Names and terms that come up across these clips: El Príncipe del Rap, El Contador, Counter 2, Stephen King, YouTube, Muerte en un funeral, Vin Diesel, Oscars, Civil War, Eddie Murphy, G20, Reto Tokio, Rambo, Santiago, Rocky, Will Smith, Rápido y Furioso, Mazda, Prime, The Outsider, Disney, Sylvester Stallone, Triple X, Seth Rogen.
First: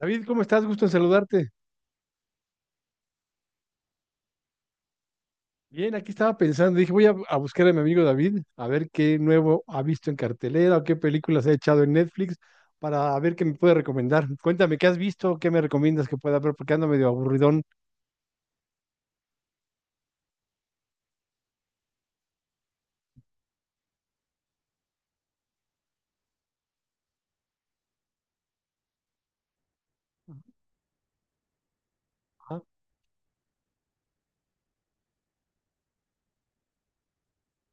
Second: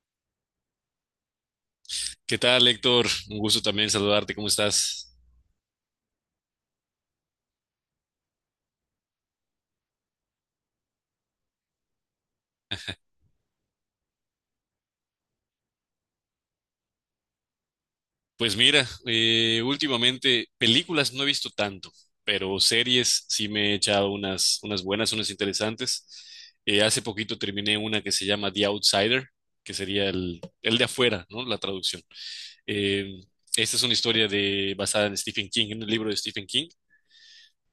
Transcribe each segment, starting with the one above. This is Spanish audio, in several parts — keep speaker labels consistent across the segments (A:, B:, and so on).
A: David, ¿cómo estás? Gusto en saludarte.
B: ¿Qué tal, Héctor? Un gusto también saludarte. ¿Cómo estás?
A: Bien, aquí estaba pensando, dije, voy a buscar a mi amigo David, a ver qué nuevo ha visto en cartelera o qué películas ha echado en Netflix para ver qué me puede recomendar. Cuéntame, ¿qué has visto? ¿Qué me recomiendas que pueda ver? Porque ando medio aburridón.
B: Pues mira, últimamente películas no he visto tanto, pero series sí me he echado unas buenas, unas interesantes. Hace poquito terminé una que se llama The Outsider, que sería el de afuera, ¿no? La traducción.
A: Ajá.
B: Eh, Esta es una historia basada en Stephen King, en un libro de Stephen King.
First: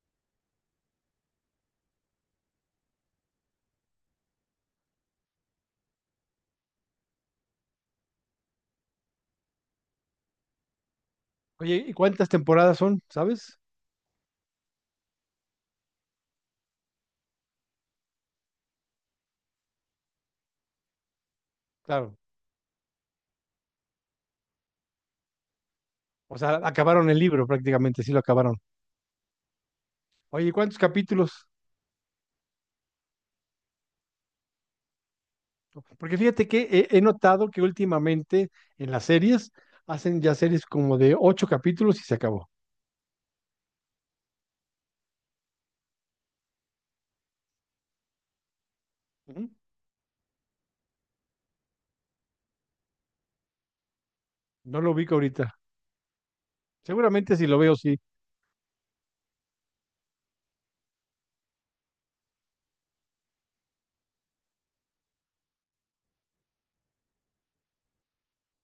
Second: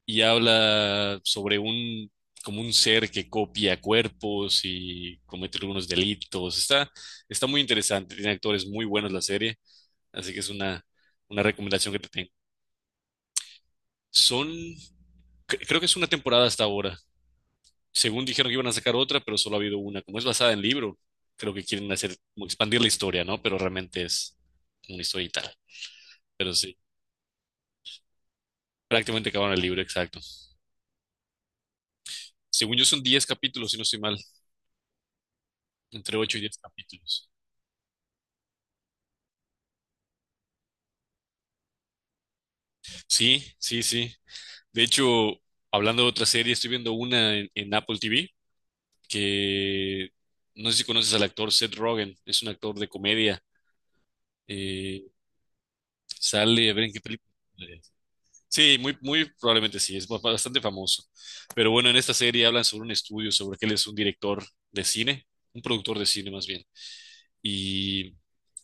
B: Y habla sobre como un ser que copia cuerpos y comete algunos delitos. Está muy interesante, tiene actores muy buenos la serie, así que es una
A: Oye,
B: recomendación
A: ¿y
B: que te
A: cuántas
B: tengo.
A: temporadas son? ¿Sabes?
B: Son, creo que es una temporada hasta ahora. Según dijeron que iban a sacar otra, pero solo ha habido una. Como es basada en libro, creo que quieren
A: Claro.
B: hacer, como expandir la historia, ¿no? Pero realmente es una historia y tal.
A: O
B: Pero
A: sea,
B: sí,
A: acabaron el libro prácticamente, sí lo acabaron.
B: prácticamente acabaron el libro, exacto.
A: Oye, ¿cuántos capítulos?
B: Según yo son 10 capítulos, si no estoy mal, entre
A: Porque
B: 8 y
A: fíjate
B: 10
A: que he
B: capítulos.
A: notado que últimamente en las series hacen ya series como de ocho capítulos y se acabó.
B: Sí, sí, sí. De hecho, hablando de otra serie, estoy viendo una en Apple TV
A: Ujú.
B: que no sé si conoces al actor Seth Rogen, es un actor de comedia.
A: No lo
B: eh,
A: ubico ahorita.
B: Sale, a ver en qué película.
A: Seguramente si lo veo, sí.
B: Sí, muy, muy probablemente sí, es bastante famoso. Pero bueno, en esta serie hablan sobre un estudio, sobre que él es un director de cine, un productor de cine más bien. Y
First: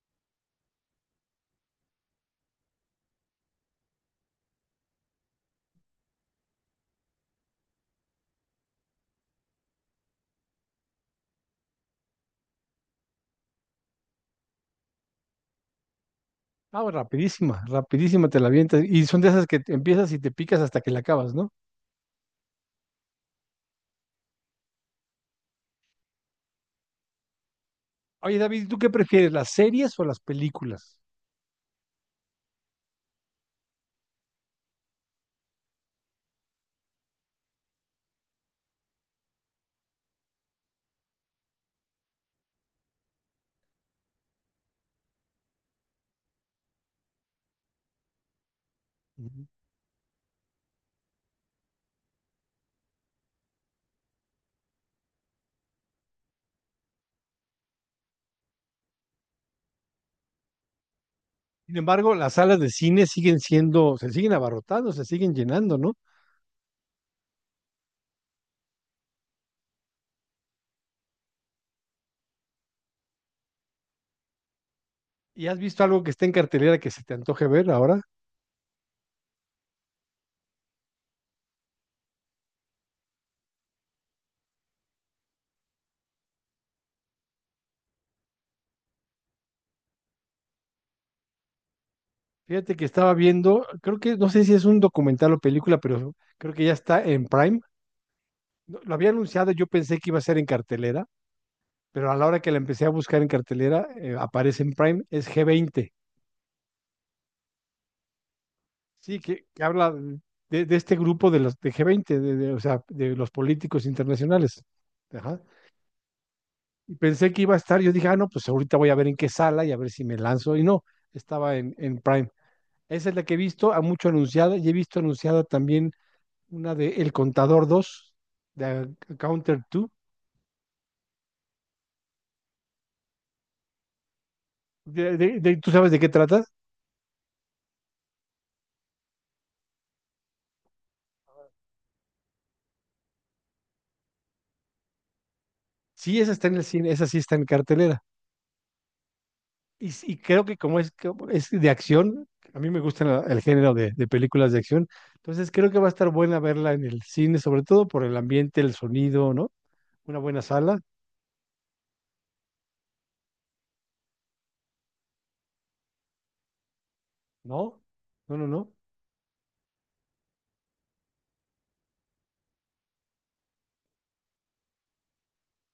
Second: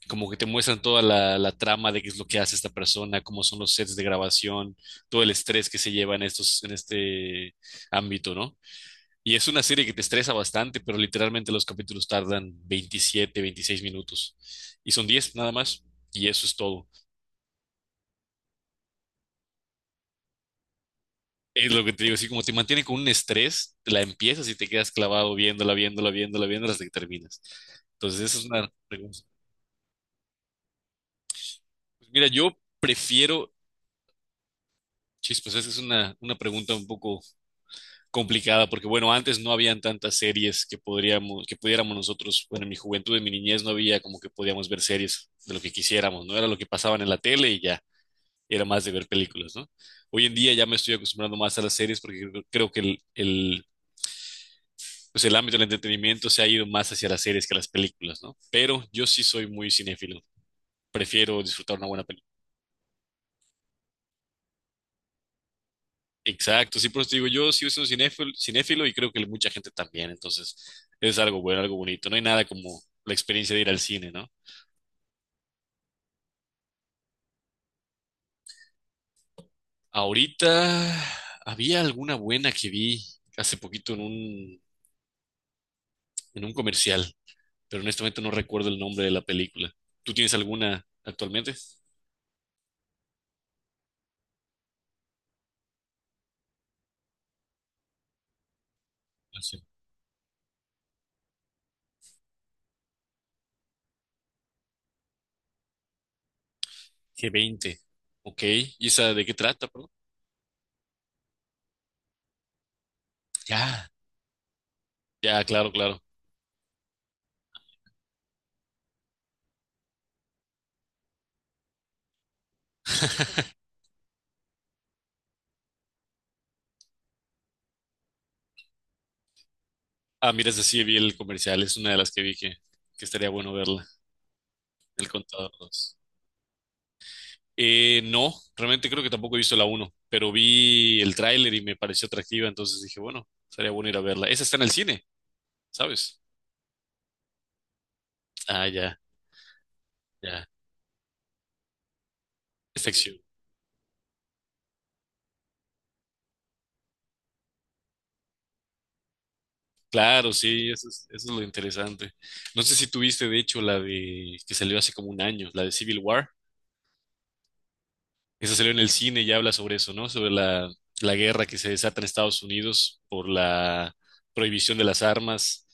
B: como que te muestran toda la trama de qué es lo que hace esta persona, cómo son los sets de grabación, todo el estrés que se lleva en estos, en este ámbito, ¿no? Y es una serie que te estresa bastante, pero literalmente los capítulos tardan 27, 26 minutos. Y son 10 nada más, y eso es
A: Ah,
B: todo.
A: rapidísima, rapidísima te la avientas. Y son de esas que te empiezas y te picas hasta que la acabas, ¿no?
B: Es lo que te digo, así como te mantiene con un estrés, la empiezas y te quedas clavado viéndola, viéndola, viéndola, viéndola hasta que terminas. Entonces, esa
A: Oye,
B: es
A: David,
B: una
A: ¿tú qué
B: pregunta.
A: prefieres, las series o las películas?
B: Pues mira, yo prefiero, chispas, esa es una pregunta un poco complicada, porque bueno, antes no habían tantas series que podríamos, que pudiéramos nosotros, bueno, en mi juventud, en mi niñez no había como que podíamos ver series de lo que quisiéramos, no era lo que pasaban en la tele y ya, era más de ver
A: Ujú.
B: películas, ¿no? Hoy en día ya me estoy acostumbrando más a las series porque creo que pues el ámbito del entretenimiento se ha ido más hacia las series que a las películas, ¿no? Pero yo sí soy muy cinéfilo, prefiero
A: Sin
B: disfrutar una buena
A: embargo,
B: película.
A: las salas de cine siguen siendo, se siguen abarrotando, se siguen llenando, ¿no?
B: Exacto, sí, por eso te digo, yo sí soy un cinéfilo, cinéfilo y creo que mucha gente también, entonces es algo bueno, algo bonito, no hay nada como la experiencia de ir al cine, ¿no?
A: ¿Y has visto algo que está en cartelera que se te antoje ver ahora?
B: Ahorita había alguna buena que vi hace poquito en un comercial, pero honestamente no recuerdo el nombre de la película. ¿Tú tienes alguna actualmente?
A: Fíjate que estaba viendo, creo que, no sé si es un documental o película, pero creo que ya está en Prime. No, lo había anunciado,
B: Hace
A: yo pensé que iba a ser en cartelera, pero a la hora que la empecé a buscar en cartelera, aparece en Prime, es g veinte.
B: G20, ok, ¿y esa
A: Sí,
B: de qué
A: que
B: trata, perdón?
A: habla de este grupo de los de G20, o sea, de los políticos
B: Ya,
A: internacionales. Ajá.
B: ya, claro, claro.
A: Y pensé que iba a estar, yo dije, ah, no, pues ahorita voy a ver en qué sala y a ver si me lanzo. Y no, estaba en Prime. Esa es la que he visto, a mucho anunciada, y he visto anunciada también una de El Contador 2 de Counter 2.
B: Ah, mira, esa sí vi el comercial, es una de las que vi que estaría bueno verla, El Contador
A: ¿Tú sabes
B: dos.
A: de qué trata?
B: No, realmente creo que tampoco he visto la uno, pero vi el tráiler y me pareció atractiva, entonces dije, bueno, sería bueno ir a verla. Esa está en el cine,
A: Sí,
B: ¿sabes?
A: esa está en el cine, esa sí está en cartelera.
B: Ah, ya,
A: Y, y
B: ya.
A: creo que como es de acción, a mí me
B: Es
A: gusta
B: acción.
A: el género de películas de acción, entonces creo que va a estar buena verla en el cine, sobre todo por el ambiente, el sonido, ¿no? Una
B: Claro,
A: buena
B: sí,
A: sala,
B: eso es lo interesante. No sé si tuviste, de hecho, la de que salió hace como un año, la de Civil War.
A: ¿no? No, no,
B: Esa salió
A: no.
B: en el cine y habla sobre eso, ¿no? Sobre la, la guerra que se desata en Estados Unidos por la prohibición de las armas,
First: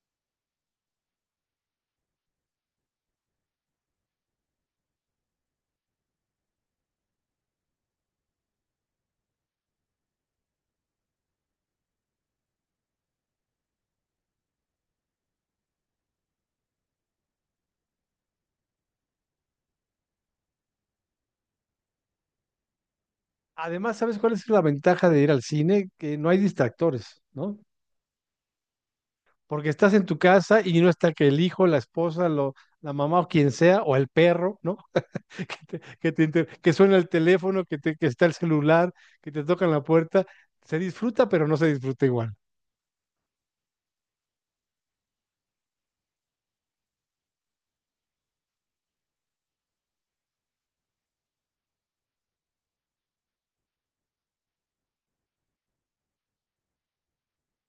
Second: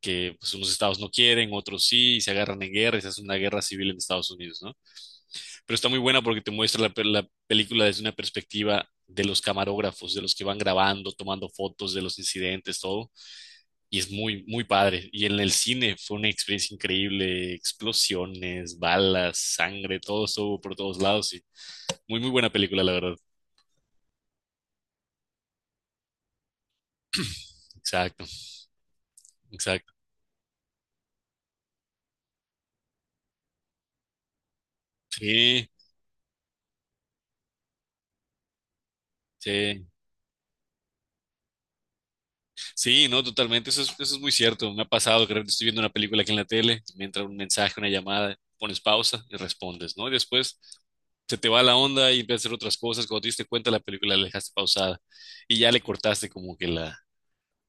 B: que pues unos estados no quieren, otros sí, y se agarran en guerra, y se hace una guerra civil en Estados Unidos, ¿no? Pero está muy buena porque te muestra la, pe- la película desde una perspectiva de los camarógrafos, de los que van grabando, tomando fotos de los incidentes, todo, y es muy, muy padre. Y en el cine fue una experiencia increíble, explosiones, balas, sangre, todo estuvo por todos lados y muy, muy buena película, la verdad.
A: Además, ¿sabes cuál es la ventaja de ir al cine? Que no hay distractores, ¿no?
B: Exacto,
A: Porque
B: exacto.
A: estás en tu casa y no está que el hijo, la esposa, la mamá o quien sea, o el perro, ¿no? Que,
B: Sí,
A: te- que, te inter- que suena el teléfono, que está el celular, que te tocan la
B: sí.
A: puerta. Se disfruta, pero no se disfruta igual.
B: Sí, no, totalmente, eso es muy cierto. Me ha pasado que de repente estoy viendo una película aquí en la tele, me entra un mensaje, una llamada, pones pausa y respondes, ¿no? Y después se te va la onda y empiezas a hacer otras cosas. Cuando te diste cuenta, la película la dejaste pausada y ya le cortaste como que la,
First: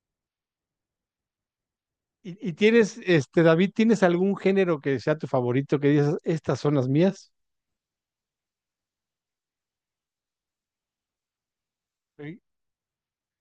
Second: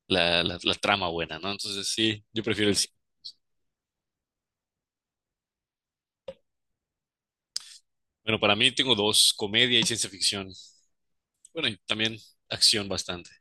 B: la, la, la trama buena, ¿no? Entonces, sí, yo
A: Y
B: prefiero el cine.
A: tienes, David, tienes algún género que sea tu favorito, que digas, estas son las mías?
B: Bueno, para mí tengo dos, comedia y ciencia ficción. Bueno, y también
A: Sí.
B: acción bastante.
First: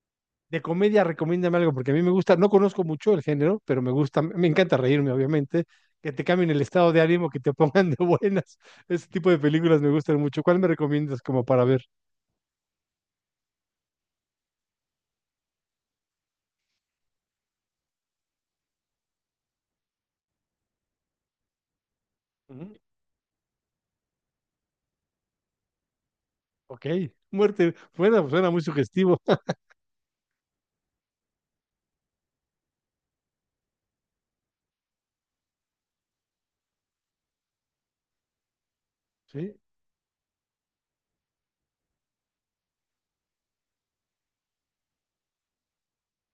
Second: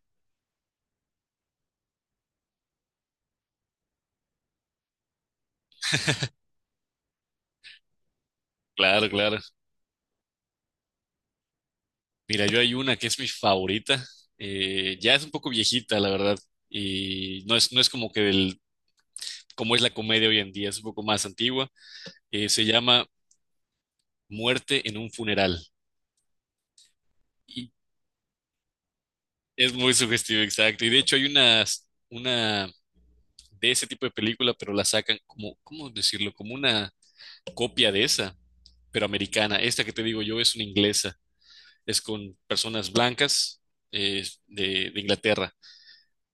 A: De comedia, recomiéndame algo, porque a mí me gusta, no conozco mucho el género, pero me gusta, me encanta reírme, obviamente, que te cambien el estado de ánimo, que te pongan de buenas.
B: Claro,
A: Ese tipo
B: claro.
A: de películas me gustan mucho. ¿Cuál me recomiendas como para ver?
B: Mira, yo hay una que es mi favorita. Eh, ya es un poco viejita, la verdad. Y no es como que del como es la comedia hoy en día, es un poco más antigua, se
A: Ujú.
B: llama Muerte en un funeral.
A: Ok,
B: Y
A: muerte, bueno, pues suena muy sugestivo.
B: es muy sugestivo, exacto. Y de hecho hay una de ese tipo de película, pero la sacan como, ¿cómo decirlo? Como una copia de esa, pero
A: Sí.
B: americana. Esta que te digo yo es una inglesa, es con personas blancas de Inglaterra.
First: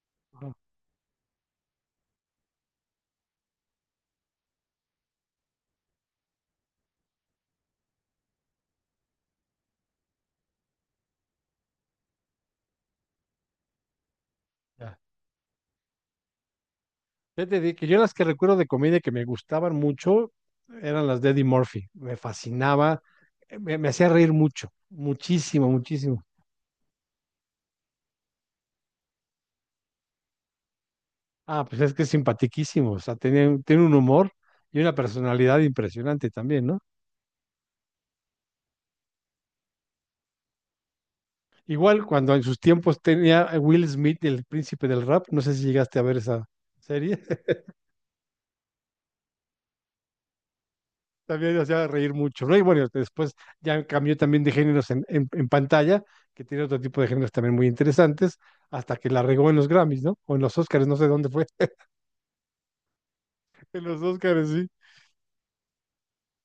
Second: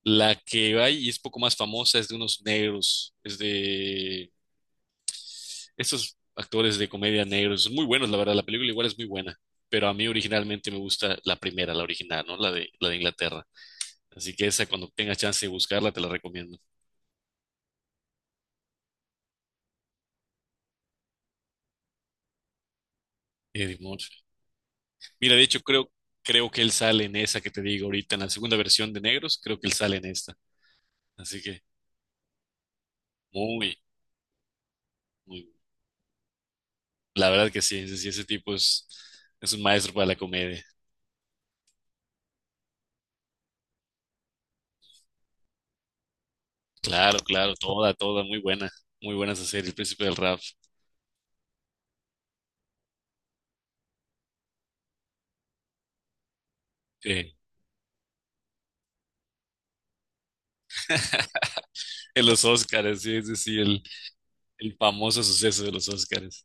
B: La
A: Ajá.
B: que hay y es poco más famosa es de unos negros, es de estos actores de comedia negros, son muy buenos, la verdad, la película igual es muy buena, pero a mí originalmente me gusta la primera, la original, ¿no? La de Inglaterra. Así que esa, cuando
A: Ya.
B: tengas chance de buscarla, te la recomiendo.
A: Ya te dije que yo las que recuerdo de comedia que me gustaban mucho eran las de Eddie Murphy. Me fascinaba, me,
B: Eddie
A: me hacía
B: Murphy.
A: reír mucho,
B: Mira, de hecho,
A: muchísimo,
B: creo,
A: muchísimo.
B: creo que él sale en esa que te digo ahorita, en la segunda versión de Negros, creo que él sale en esta. Así que,
A: Ah, pues es que es simpaticísimo, o sea, tiene,
B: muy,
A: tiene un humor y una
B: muy,
A: personalidad impresionante también, ¿no?
B: la verdad que sí, ese tipo es un maestro para la comedia.
A: Igual cuando en sus tiempos tenía a Will Smith, el príncipe del rap, no sé si llegaste a ver esa
B: Claro,
A: serie,
B: claro, toda, toda, muy buena esa serie, El Príncipe del Rap.
A: también hacía reír mucho, ¿no? Y bueno, después ya cambió también de géneros en pantalla, que tiene otro tipo de géneros
B: Sí.
A: también muy interesantes, hasta que la regó en los Grammys, ¿no? O en los Oscars, no sé dónde fue,
B: En los Oscars, sí, ese sí, el,
A: en los Oscars, sí.
B: El famoso suceso de los Oscars.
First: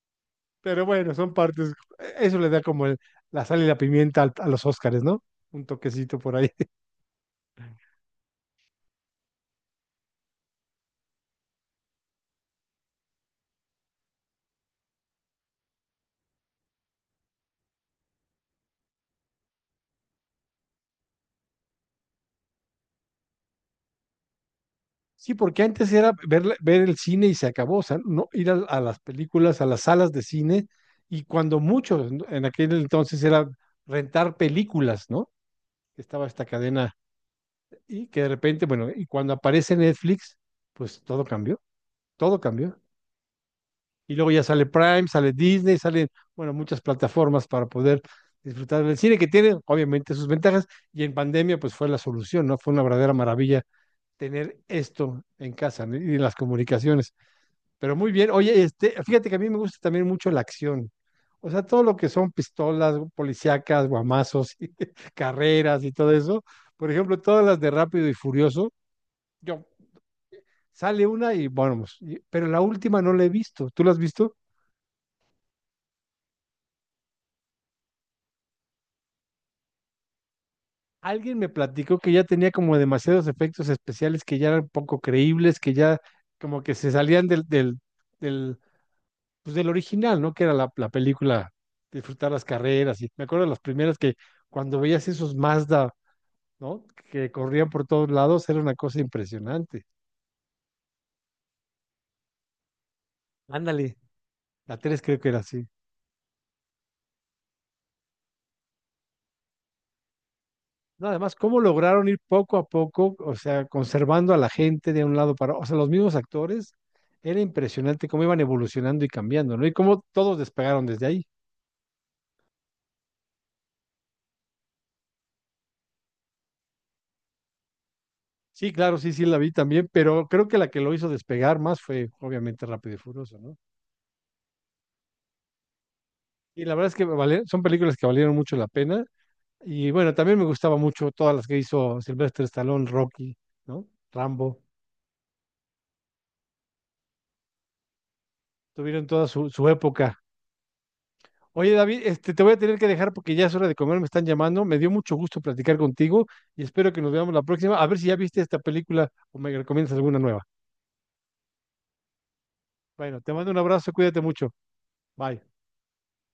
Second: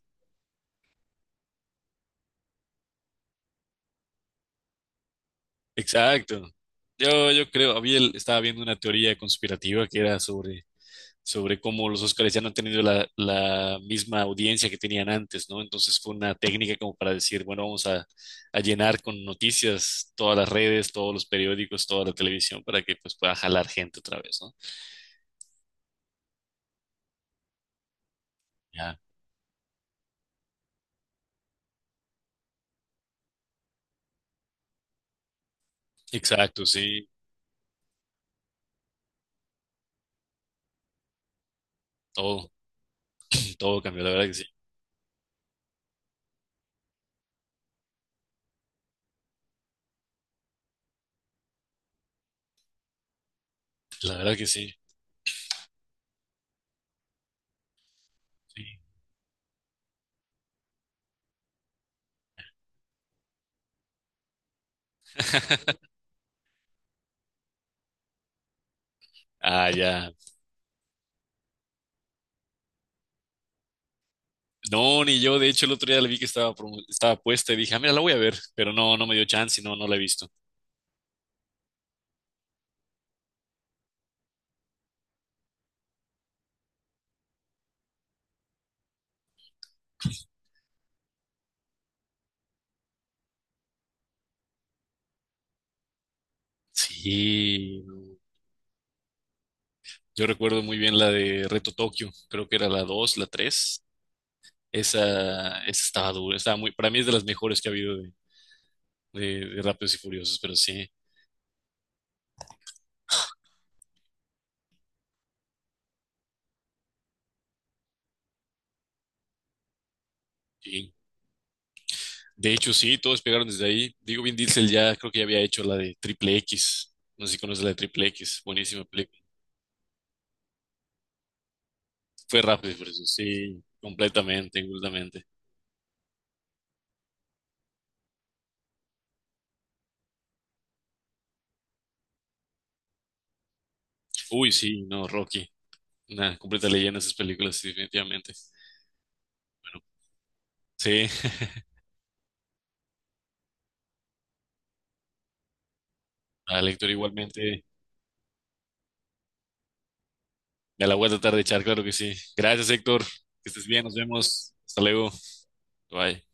A: Pero bueno, son partes. Eso le da como la sal y la pimienta a los Óscares, ¿no? Un toquecito por
B: Exacto.
A: ahí.
B: Yo creo, estaba viendo una teoría conspirativa que era sobre cómo los Oscars ya no han tenido la misma audiencia que tenían antes, ¿no? Entonces fue una técnica como para decir, bueno, vamos a llenar con noticias todas las redes, todos los periódicos, toda la televisión para que pues pueda jalar gente otra vez, ¿no?
A: Sí, porque antes era ver, ver el cine y se acabó, o sea, no ir a
B: Ya.
A: las películas, a las salas de cine, y cuando mucho, en aquel entonces era rentar películas, ¿no? Estaba esta
B: Exacto,
A: cadena,
B: sí.
A: y que de repente, bueno, y cuando aparece Netflix, pues todo cambió, todo
B: Todo,
A: cambió.
B: todo cambió, la
A: Y
B: verdad
A: luego
B: que
A: ya
B: sí.
A: sale Prime, sale Disney, salen, bueno, muchas plataformas para poder disfrutar del cine que tiene, obviamente, sus ventajas. Y en pandemia, pues fue la solución, ¿no? Fue una verdadera maravilla
B: La verdad que
A: tener
B: sí.
A: esto en casa, ¿no?, y en las comunicaciones. Pero muy bien, oye,
B: Sí.
A: fíjate que a mí me gusta también mucho la acción. O sea, todo lo que son pistolas, policíacas, guamazos, y carreras y todo eso. Por ejemplo, todas las de Rápido y Furioso, yo
B: Ah, ya.
A: sale una y bueno, pero la última no la he visto. ¿Tú la has visto?
B: No, ni yo. De hecho, el otro día la vi que estaba puesta y dije, ah, mira, la voy a ver. Pero no, no me dio chance y no, no la he visto.
A: Alguien me platicó que ya tenía como demasiados efectos especiales que ya eran poco creíbles, que ya como que se salían del, pues del original, ¿no? Que era la película, disfrutar las carreras. Y me acuerdo de las primeras que cuando veías esos Mazda, ¿no? Que corrían
B: Sí,
A: por todos
B: no.
A: lados, era una cosa impresionante.
B: Yo recuerdo muy bien la de Reto Tokio. Creo que era la 2, la 3.
A: Ándale. La 3 creo que era
B: Esa,
A: así.
B: esa estaba dura. Estaba muy, para mí es de las mejores que ha habido de Rápidos y Furiosos, pero sí,
A: No, además, ¿cómo lograron ir poco a poco, o sea, conservando a la gente de un lado para otro? ¿O sea, los mismos actores? Era impresionante cómo iban evolucionando y cambiando, ¿no? Y cómo todos despegaron
B: sí.
A: desde ahí.
B: De hecho, sí, todos pegaron desde ahí. Digo, Vin Diesel ya creo que ya había hecho la de Triple X. No sé si conoces la de Triple X.
A: Sí,
B: Buenísima
A: claro, sí,
B: película.
A: sí, la vi también, pero creo que la que lo hizo despegar más fue,
B: Fue
A: obviamente,
B: Rápidos y
A: Rápido y
B: Furiosos,
A: Furioso, ¿no?
B: sí, completamente, completamente.
A: Y la verdad es que son películas que valieron mucho la pena. Y bueno, también me gustaba mucho todas las que hizo Sylvester Stallone, Rocky, ¿no?
B: Uy,
A: Rambo.
B: sí, no, Rocky. Una completa leyenda esas películas, sí, definitivamente.
A: Tuvieron toda su
B: Bueno,
A: época.
B: sí,
A: Oye, David, te voy a tener que dejar porque ya es hora de comer, me están llamando. Me dio mucho gusto platicar contigo y
B: al Héctor
A: espero que nos veamos la
B: igualmente.
A: próxima. A ver si ya viste esta película o me recomiendas alguna nueva.
B: Ya la voy a tratar de echar, claro que sí. Gracias, Héctor.
A: Bueno, te
B: Que
A: mando un
B: estés bien,
A: abrazo,
B: nos
A: cuídate mucho.
B: vemos. Hasta luego.
A: Bye.
B: Bye.